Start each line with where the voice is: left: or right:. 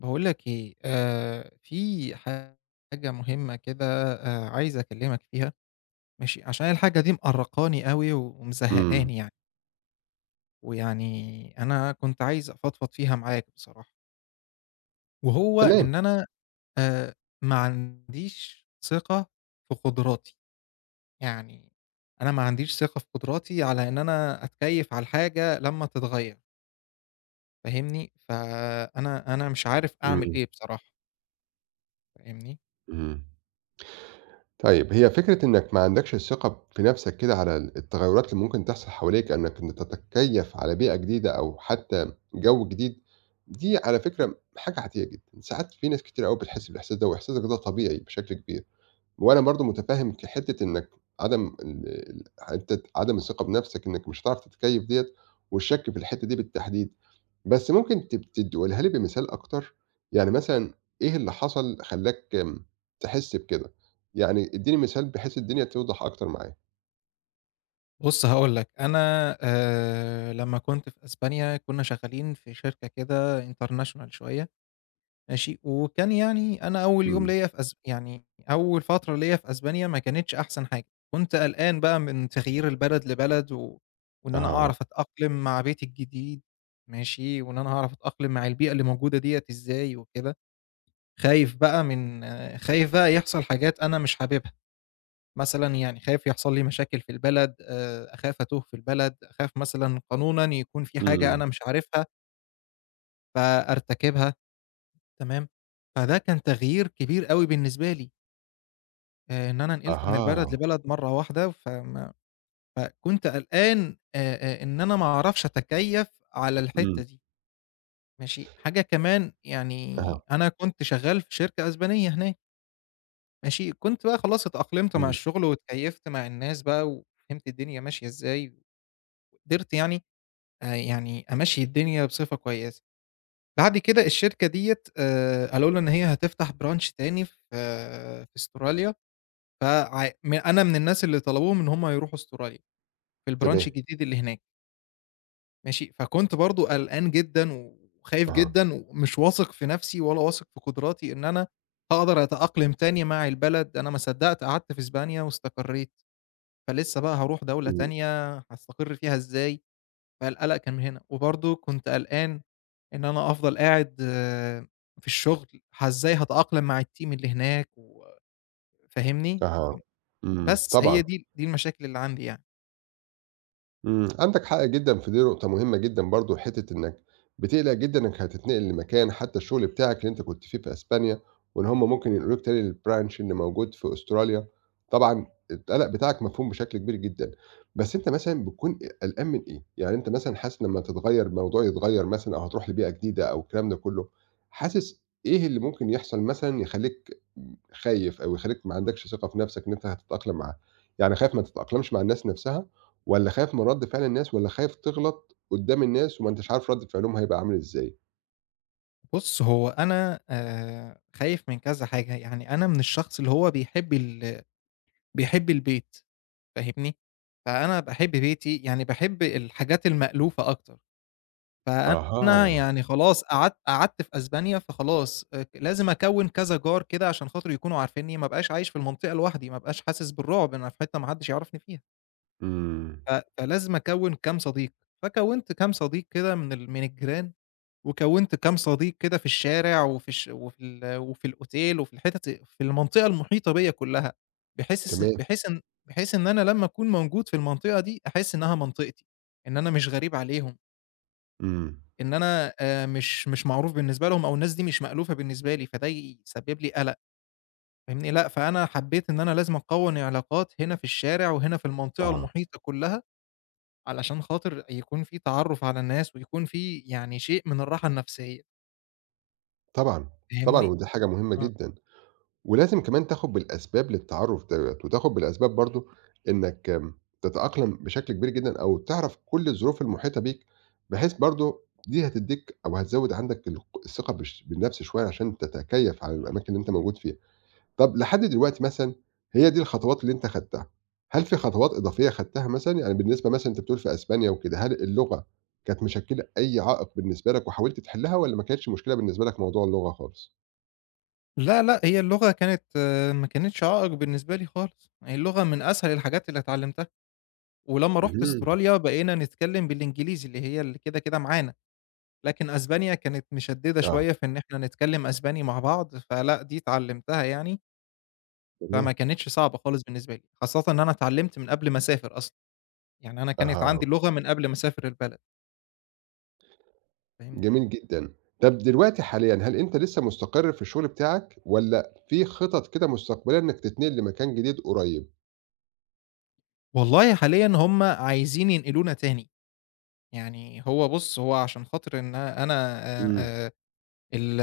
left: باقول لك إيه، في حاجة مهمة كده. عايز أكلّمك فيها. ماشي، عشان الحاجة دي مأرّقاني أوي
right: إمم.
left: ومزهّقاني يعني، ويعني أنا كنت عايز أفضفض فيها معاك بصراحة، وهو
right: تمام.
left: إن أنا آآ ما عنديش ثقة في قدراتي، يعني أنا ما عنديش ثقة في قدراتي على إن أنا أتكيّف على الحاجة لمّا تتغيّر، فاهمني؟ فأنا أنا مش عارف أعمل
right: إمم.
left: إيه بصراحة، فاهمني؟
right: إمم. طيب، هي فكرة إنّك ما عندكش الثقة في نَفْسك كده على التغيُّرات اللي ممكن تحصل حواليك، إنّك أنت تتكيّف على بيئة جديدة أو حتّى جو جديد، دي على فكرة حاجة عادية جدًا. ساعات في ناس كتير أوي بتحس بالإحساس ده وإحساسك ده طبيعي بشكل كبير. وأنا برضه متفهّم حتّة إنّك عدم ال ال حتّة عدم الثقة بنَفْسك إنّك مش هتعرف تتكيّف ديّة والشَك في الحتّة دي بالتحديد، بس ممكن تب ت تقولها لي بمثال أكتر؟ يعني مثلًا إيه اللي حصل خلّاك تحس بكده؟ يعني ادّيني مثال بحيث الدنيا توضح أكتر معايا.
left: بُص هاقول لك، أنا لمّا كنت في أسبانيا كنا شغالين في شركة كده international شوية. ماشي، وكان يعني أنا أول يوم
right: إمم.
left: ليّا في يعني أول فترة ليّا في أسبانيا ما كانتش أحسن حاجة. كنت قلقان بقى من تغيير البلد لبلد وإن أنا
right: أها.
left: أعرف أتأقلم مع بيتي الجديد. ماشي، وإن أنا هاعرف أتأقلم مع البيئة اللي موجودة ديّة إزاي وكده. خايف بقى يحصل حاجات أنا مش حاببها. مثلًا يعني خايف يحصل لي مشاكل في البلد، أخاف أتوه في البلد، أخاف مثلًا قانونًا يكون في حاجة
right: إمم.
left: أنا مش عارفها فأرتكبها، تمام؟ فده كان تغيير كبير أوي بالنسبة لي، إن أنا نقلت من البلد
right: أها.
left: لبلد مرّة واحدة، فكنت قلقان إن أنا ما أعرفش أتكيّف على الحتّة
right: إمم.
left: دي، ماشي؟ حاجة كمان يعني
right: أها.
left: أنا كنت شغّال في شركة أسبانية هناك، ماشي؟ كنت بقى خلاص اتأقلمت مع
right: إمم.
left: الشغل واتكيّفت مع الناس بقى وفهمت الدنيا ماشية إزاي، وقدرت يعني يعني أمشّي الدنيا بصفة كويسة. بعد كده الشركة ديّة قالوا لنا إن هي هتفتح branch تاني في أستراليا، فع م أنا من الناس اللي طلبوهم إن هم يروحوا أستراليا في الbranch
right: تمام.
left: الجديد اللي هناك. ماشي، فكنت برضه قلقان جدًا وخايف
right: أها.
left: جدًا ومش واثق في نَفْسي ولا واثق في قدراتي إن أنا هاقدر أتأقلم تاني مع البلد. أنا ما صدّقت قعدت في إسبانيا واستقريت، فلسه بقى هاروح دولة
right: إمم.
left: تانية هاستقر فيها إزاي؟ فالقلق كان من هنا. وبرضه كنت قلقان إن أنا أفضل قاعد آه، في الشغل، إزاي هاتأقلم مع الteam اللي هناك فاهمني؟
right: أها. إمم.
left: بس هي
right: طبعًا.
left: دي المشاكل اللي عندي يعني.
right: إمم، عندك حق جدًا في دي نقطة مهمة جدًا برضه، حتّة إنّك بتقلق جدًا إنّك هتتنقل لمكان حتّى الشغل بتاعك اللي أنت كنت فيه في أسبانيا، وإن هُم ممكن ينقلوك تاني للbranch اللي موجود في أستراليا، طبعًا القلق بتاعك مفهوم بشكل كبير جدًا، بس أنت مثلًا بتكون قلقان من إيه؟ يعني أنت مثلًا حاسس لمّا تتغيّر الموضوع يتغيّر مثلًا أو هتروح لبيئة جديدة أو الكلام ده كلّه، حاسس إيه اللي ممكن يحصل مثلًا يخلّيك خايف أو يخلّيك ما عندكش ثقة في نَفْسك إن أنت هتتأقلم معاها؟ يعني خايف ما تتأقلمش مع الناس نَفْسها؟ والّا خايف من رد فعل الناس، والّا خايف تغلط قدّام الناس وما أنتش عارف رد فعلهم هيبقى عامل إزاي؟
left: بُص، هو أنا خايف من كذا حاجة، يعني أنا من الشخص اللي هو بيحب البيت، فاهمني؟ فأنا باحب بيتي، يعني باحب الحاجات المألوفة أكتر. فأنا
right: أها،
left: يعني خلاص قعدت في أسبانيا، فخلاص لازم أكوّن كذا جار كده عشان خاطر يكونوا عارفينّي، ما ابقاش عايش في المنطقة لوحدي، ما ابقاش حاسس بالرعب إن أنا في حتّة ما حدّش يعرفني فيها،
right: إمم،
left: ف فلازم أكوّن كام صديق، فكوّنت كام صديق كده من الجيران، وكوّنت كام صديق كده في الشارع وفي الأوتيل وفي الحتت في المنطقة المحيطة بيّا كلّها، بحيث اس
right: تمام،
left: بحيث إن بحيث إن أنا لمّا أكون موجود في المنطقة دي أحس إنها منطقتي، إن أنا مش غريب عليهم.
right: إمم،
left: إن أنا مش معروف بالنسبة لهم أو الناس دي مش مألوفة بالنسبة لي، فده يسبب لي قَلَق. فاهمني، لأ، فأنا حبّيت إن أنا لازم أكوّن علاقات هنا في الشارع وهنا في المنطقة
right: آه،
left: المحيطة كلّها، علشان خاطر يكون في تعرُّف على الناس ويكون في يعني شيء من الراحة النفسية.
right: طبعًا، طبعًا،
left: فاهمني،
right: ودي حاجة مهمة
left: آه.
right: جدًا، ولازم كمان تاخد بالأسباب للتعرُّف دوّة، وتاخد بالأسباب برضه إنك تتأقلم بشكل كبير جدًا أو تعرف كل الظروف المحيطة بيك، بحيث برضه دي هتدّيك أو هتزوّد عندك الثقة بالنفس شوية عشان تتكيّف على الأماكن اللي أنت موجود فيها. طب لحد دلوقتي مثلًا هي دي الخطوات اللي أنت خدتها، هل في خطوات إضافية خدتها مثلًا؟ يعني بالنسبة مثلًا أنت بتقول في أسبانيا وكده، هل اللغة كانت مشكلة أي عائق بالنسبة لك وحاولت تحلها والّا ما كانتش مشكلة بالنسبة لك موضوع اللغة خالص؟
left: لا، لأ، هي اللغة كانت ما كانتش عائق بالنسبة لي خالص، هي اللغة من أسهل الحاجات اللي اتعلّمتها، ولمّا رُحت
right: اهم،
left: أستراليا بقينا نتكلّم بالإنجليزي اللي هي اللي كده، كده معانا. لكن أسبانيا كانت مشدّدة
right: آه،
left: شوية في إن إحنا نتكلّم أسباني مع بعض، فلأ دي اتعلّمتها يعني،
right: تمام.
left: فما كانتش صعبة خالص بالنسبة لي، خاصةً إن أنا اتعلّمت من قبل ما أسافر أصلًا، يعني أنا كانت
right: أها،
left: عندي اللغة من قبل ما أسافر البلد، فاهمني؟
right: جميل جدًا. طب دلوقتي حاليًا هل أنت لسه مستقر في الشغل بتاعك والّا في خطط كده مستقبلية إنك تتنقل لمكان جديد قريب؟
left: والله حاليًا هُم عايزين ينقلونا تاني، يعني هو بُص هو عشان خاطر إن أنا آآ
right: إمم.
left: آآ ال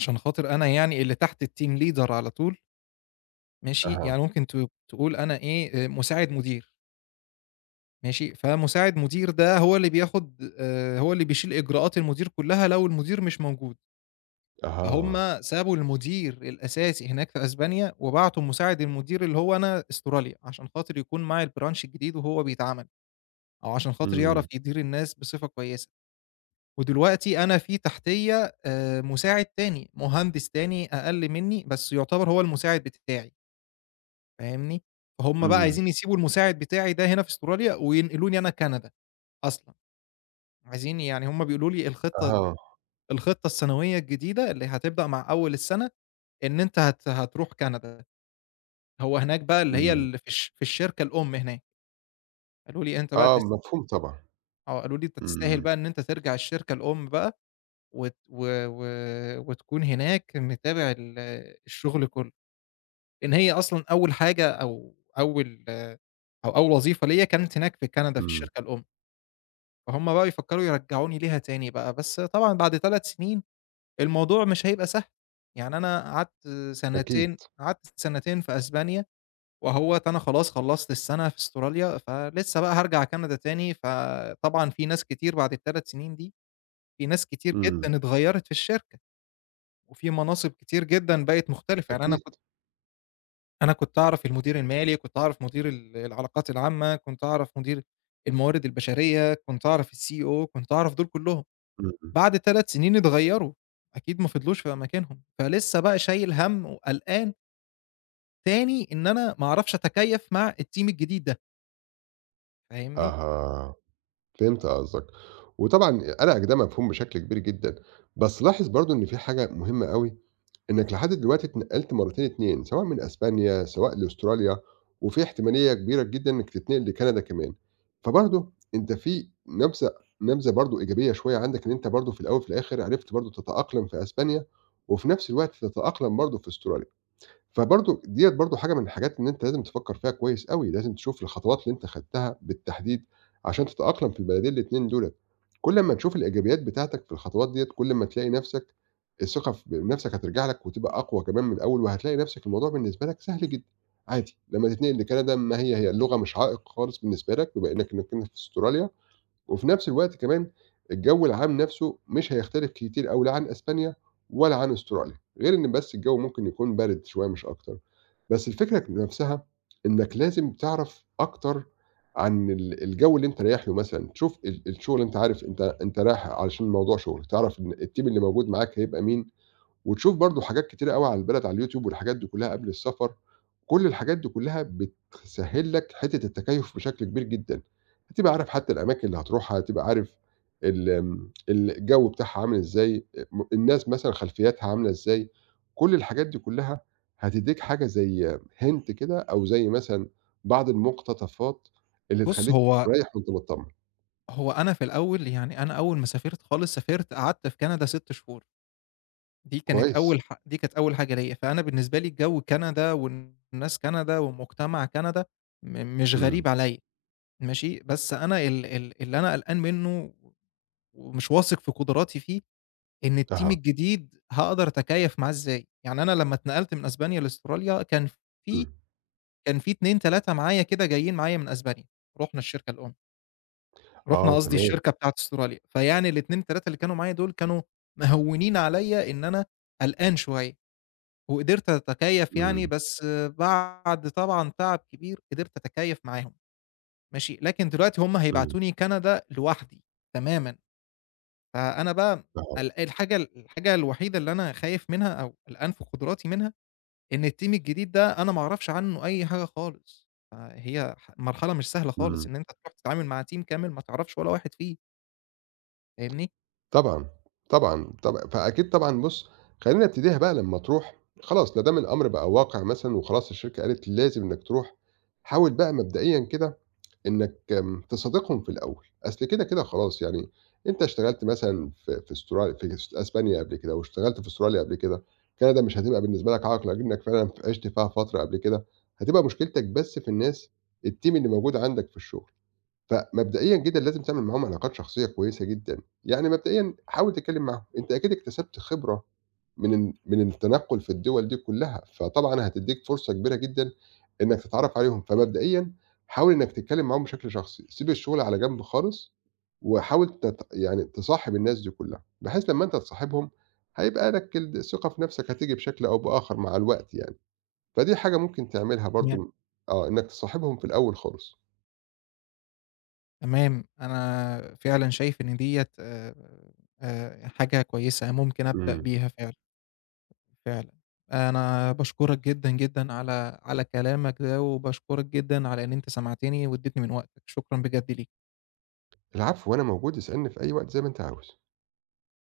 left: عشان خاطر أنا يعني اللي تحت الteam leader على طول. ماشي،
right: أها،
left: يعني ممكن تقول أنا إيه، مساعد مدير. ماشي، فمساعد مدير ده هو اللي بياخد هو اللي بيشيل إجراءات المدير كلّها لو المدير مش موجود.
right: أها،
left: فهُم سابوا المدير الأساسي هناك في أسبانيا، وبعتوا مساعد المدير اللي هو أنا أستراليا، عشان خاطر يكون معي البرانش الجديد وهو بيتعمل، أو عشان خاطر يعرف
right: إمم.
left: يدير الناس بصفة كويسة. ودلوقتي أنا في تحتيّا مساعد تاني، مهندس تاني أقل منّي، بس يعتبر هو المساعد بتاعي، فاهمني؟ فهُم بقى
right: إمم.
left: عايزين يسيبوا المساعد بتاعي ده هنا في أستراليا، وينقلوني أنا كندا أصلًا. عايزين يعني هم بيقولوا لي
right: أها،
left: الخطة السنوية الجديدة اللي هتبدأ مع أول السنة، إن أنت هتروح كندا، هو هناك بقى اللي هي
right: إمم.
left: اللي في الشركة الأم هناك. قالوا لي أنت بقى
right: آه،
left: تس
right: مفهوم طبعًا.
left: قالوا لي أنت تستاهل
right: إمم.
left: بقى إن أنت ترجع الشركة الأم بقى وت و و وتكون هناك متابع الشغل كله، لإن هي أصلًا أول حاجة أو أول أو أول وظيفة ليّا كانت هناك في كندا في
right: إمم،
left: الشركة الأم، فهُم بقى بيفكروا يرجعوني ليها تاني بقى، بس طبعًا بعد 3 سنين الموضوع مش هيبقى سهل، يعني أنا قعدت
right: أكيد،
left: سنتين قعدت سنتين في أسبانيا، وأهوّة أنا خلاص خلّصت السنة في أستراليا، فلسه بقى هارجع كندا تاني، فطبعًا في ناس كتير بعد ال3 سنين دي، في ناس كتير
right: إمم،
left: جدًا اتغيّرت في الشركة، وفي مناصب كتير جدًا بقت مختلفة، يعني أنا
right: أكيد،
left: كنت أنا كنت أعرف المدير المالي، كنت أعرف مدير العلاقات العامة، كنت أعرف مدير الموارد البشرية، كنت أعرف الCEO، كنت أعرف دول كلّهم.
right: إمم، إمم،
left: بعد 3 سنين اتغيّروا، أكيد ما فضلوش في مكانهم، فلسه بقى شايل هَم وقلقان تاني إن أنا ما أعرفش أتكيّف مع الteam الجديد ده، فاهمني؟
right: أها، فهمت قصدك، وطبعًا قلقك ده مفهوم بشكل كبير جدًا، بس لاحظ برضه إن في حاجة مهمة أوي، إنك لحد دلوقتي اتنقلت مرتين 2 سواء من أسبانيا، سواء لأستراليا، وفي احتمالية كبيرة جدًا إنك تتنقل لكندا كمان، فبرضه أنت في نبذة برضه إيجابية شوية عندك إن أنت برضه في الأول وفي الآخر عرفت برضه تتأقلم في أسبانيا، وفي نفس الوقت تتأقلم برضه في أستراليا. فبرضه ديّة برضه حاجة من الحاجات إن أنت لازم تفكّر فيها كويس أوي، لازم تشوف الخطوات اللي أنت خدتها بالتحديد عشان تتأقلم في البلدين الاتنين دُولة. كل أمّا تشوف الإيجابيات بتاعتك في الخطوات ديّة، كل أمّا تلاقي نَفْسك الثقة بنَفْسك هترجع لك وتبقى أقوى كمان من الأول، وهتلاقي نَفْسك الموضوع بالنسبة لك سهل جدًا، عادي. لمّا تتنقل لكندا ما هي اللغة مش عائق خالص بالنسبة لك بما إنّك كنت في أستراليا وفي نفس الوقت كمان الجو العام نفسه مش هيختلف كتير أوي لا عن أسبانيا ولا عن أستراليا، غير إن بس الجو ممكن يكون بارد شوية مش أكتر. بس الفكرة نفسها إنك لازم تعرف أكتر عن الجو اللي أنت رايح له مثلًا، تشوف الشغل أنت عارف أنت رايح علشان موضوع شغل، تعرف إن الteam اللي موجود معاك هيبقى مين، وتشوف برضه حاجات كتيرة أوي على البلد على اليوتيوب والحاجات دي كلّها قبل السفر، كل الحاجات دي كلّها بتسهّل لك حتّة التكيُّف بشكل كبير جدًا، هتبقى عارف حتّى الأماكن اللي هتروحها، هتبقى عارف ال آمم، الجو بتاعها عامل إزاي، أ م الناس مثلًا خلفيّاتها عاملة إزاي، كل الحاجات دي كلّها هتدّيك حاجة زي hint كده أو زي مثلًا بعض المقتطفات اللي
left: بُص،
right: تخلّيك
left: هو
right: رايح وأنت متطمّن،
left: هو أنا في الأول يعني أنا أول ما سافرت خالص، سافرت قعدت في كندا 6 شهور،
right: كويس،
left: دي كانت أول حاجة ليّا، فأنا بالنسبة لي جو كندا والناس كندا ومجتمع كندا مش
right: إمم،
left: غريب عليّا، ماشي؟ بس أنا ال ال اللي أنا قلقان منّه ومش واثق في قدراتي فيه، إن الteam
right: أها،
left: الجديد هاقدر أتكيّف معاه إزاي. يعني أنا لمّا اتنقلت من أسبانيا لأستراليا في
right: إمم،
left: كان في 2، 3 معايا كده جايين معايا من أسبانيا، رُحنا الشركة الأم، رُحنا
right: آه
left: قصدي
right: تمام،
left: الشركة بتاعة أستراليا، فيعني ال2، 3 اللي كانوا معايا دول كانوا مهوّنين عليَّ إن أنا قلقان شوية، وقدرت أتكيّف يعني،
right: إمم،
left: بس بعد طبعًا تعب كبير قدرت أتكيّف معاهم. ماشي، لكن دلوقتي هُم
right: إمم،
left: هيبعتوني كندا لوحدي تمامًا. فأنا بقى
right: أها،
left: الحاجة الوحيدة اللي أنا خايف منها أو قلقان في قدراتي منها، إن الteam الجديد ده أنا ما أعرفش عنه أي حاجة خالص، فهي ح مرحلة مش سهلة خالص
right: إمم.
left: إن أنت تروح تتعامل مع team كامل ما تعرفش ولا واحد فيه، فاهمني؟
right: طبعًا، طبعًا، طبعًا، فأكيد طبعًا بُص، خلّينا نبتديها بقى لمّا تروح خلاص لا دام الأمر بقى واقع مثلًا وخلاص الشركة قالت لازم إنّك تروح، حاول بقى مبدئيًا كده إنّك تصادقهم في الأول، أصل كده، كده خلاص يعني أنت اشتغلت مثلًا في أسبانيا قبل كده واشتغلت في استراليا قبل كده، كندا مش هتبقى بالنسبة لك عائق لإنّك فعلًا عِشت فيها فترة قبل كده، هتبقى مشكلتك بس في الناس الteam اللي موجود عندك في الشغل. فمبدئيًا جدًا لازم تعمل معاهم علاقات شخصية كويسة جدًا، يعني مبدئيًا حاول تتكلم معاهم، أنت أكيد اكتسبت خبرة من من التنقل في الدول دي كلها، فطبعًا هتديك فرصة كبيرة جدًا إنك تتعرف عليهم، فمبدئيًا حاول إنك تتكلم معاهم بشكل شخصي، سيب الشغل على جنب خالص، وحاول يعني تصاحب الناس دي كلها، بحيث لما أنت تصاحبهم هيبقى لك الثقة في نفسك هتيجي بشكل أو بآخر مع الوقت يعني، فدي حاجة ممكن تعملها
left: تمام.
right: برضه، آه، إنك تصاحبهم في الأول خالص.
left: تمام، أنا فعلًا شايف إن ديّة حاجة كويسة ممكن أبدأ
right: إمم.
left: بيها فعلًا، فعلًا. أنا باشكرك جدًا، جدًا على كلامك ده، وباشكرك جدًا على إن أنت سمعتني واديتني من وقتك، شكرًا بجد ليك.
right: العفو، وأنا موجود اسألني في أي وقت زي ما أنت عاوز.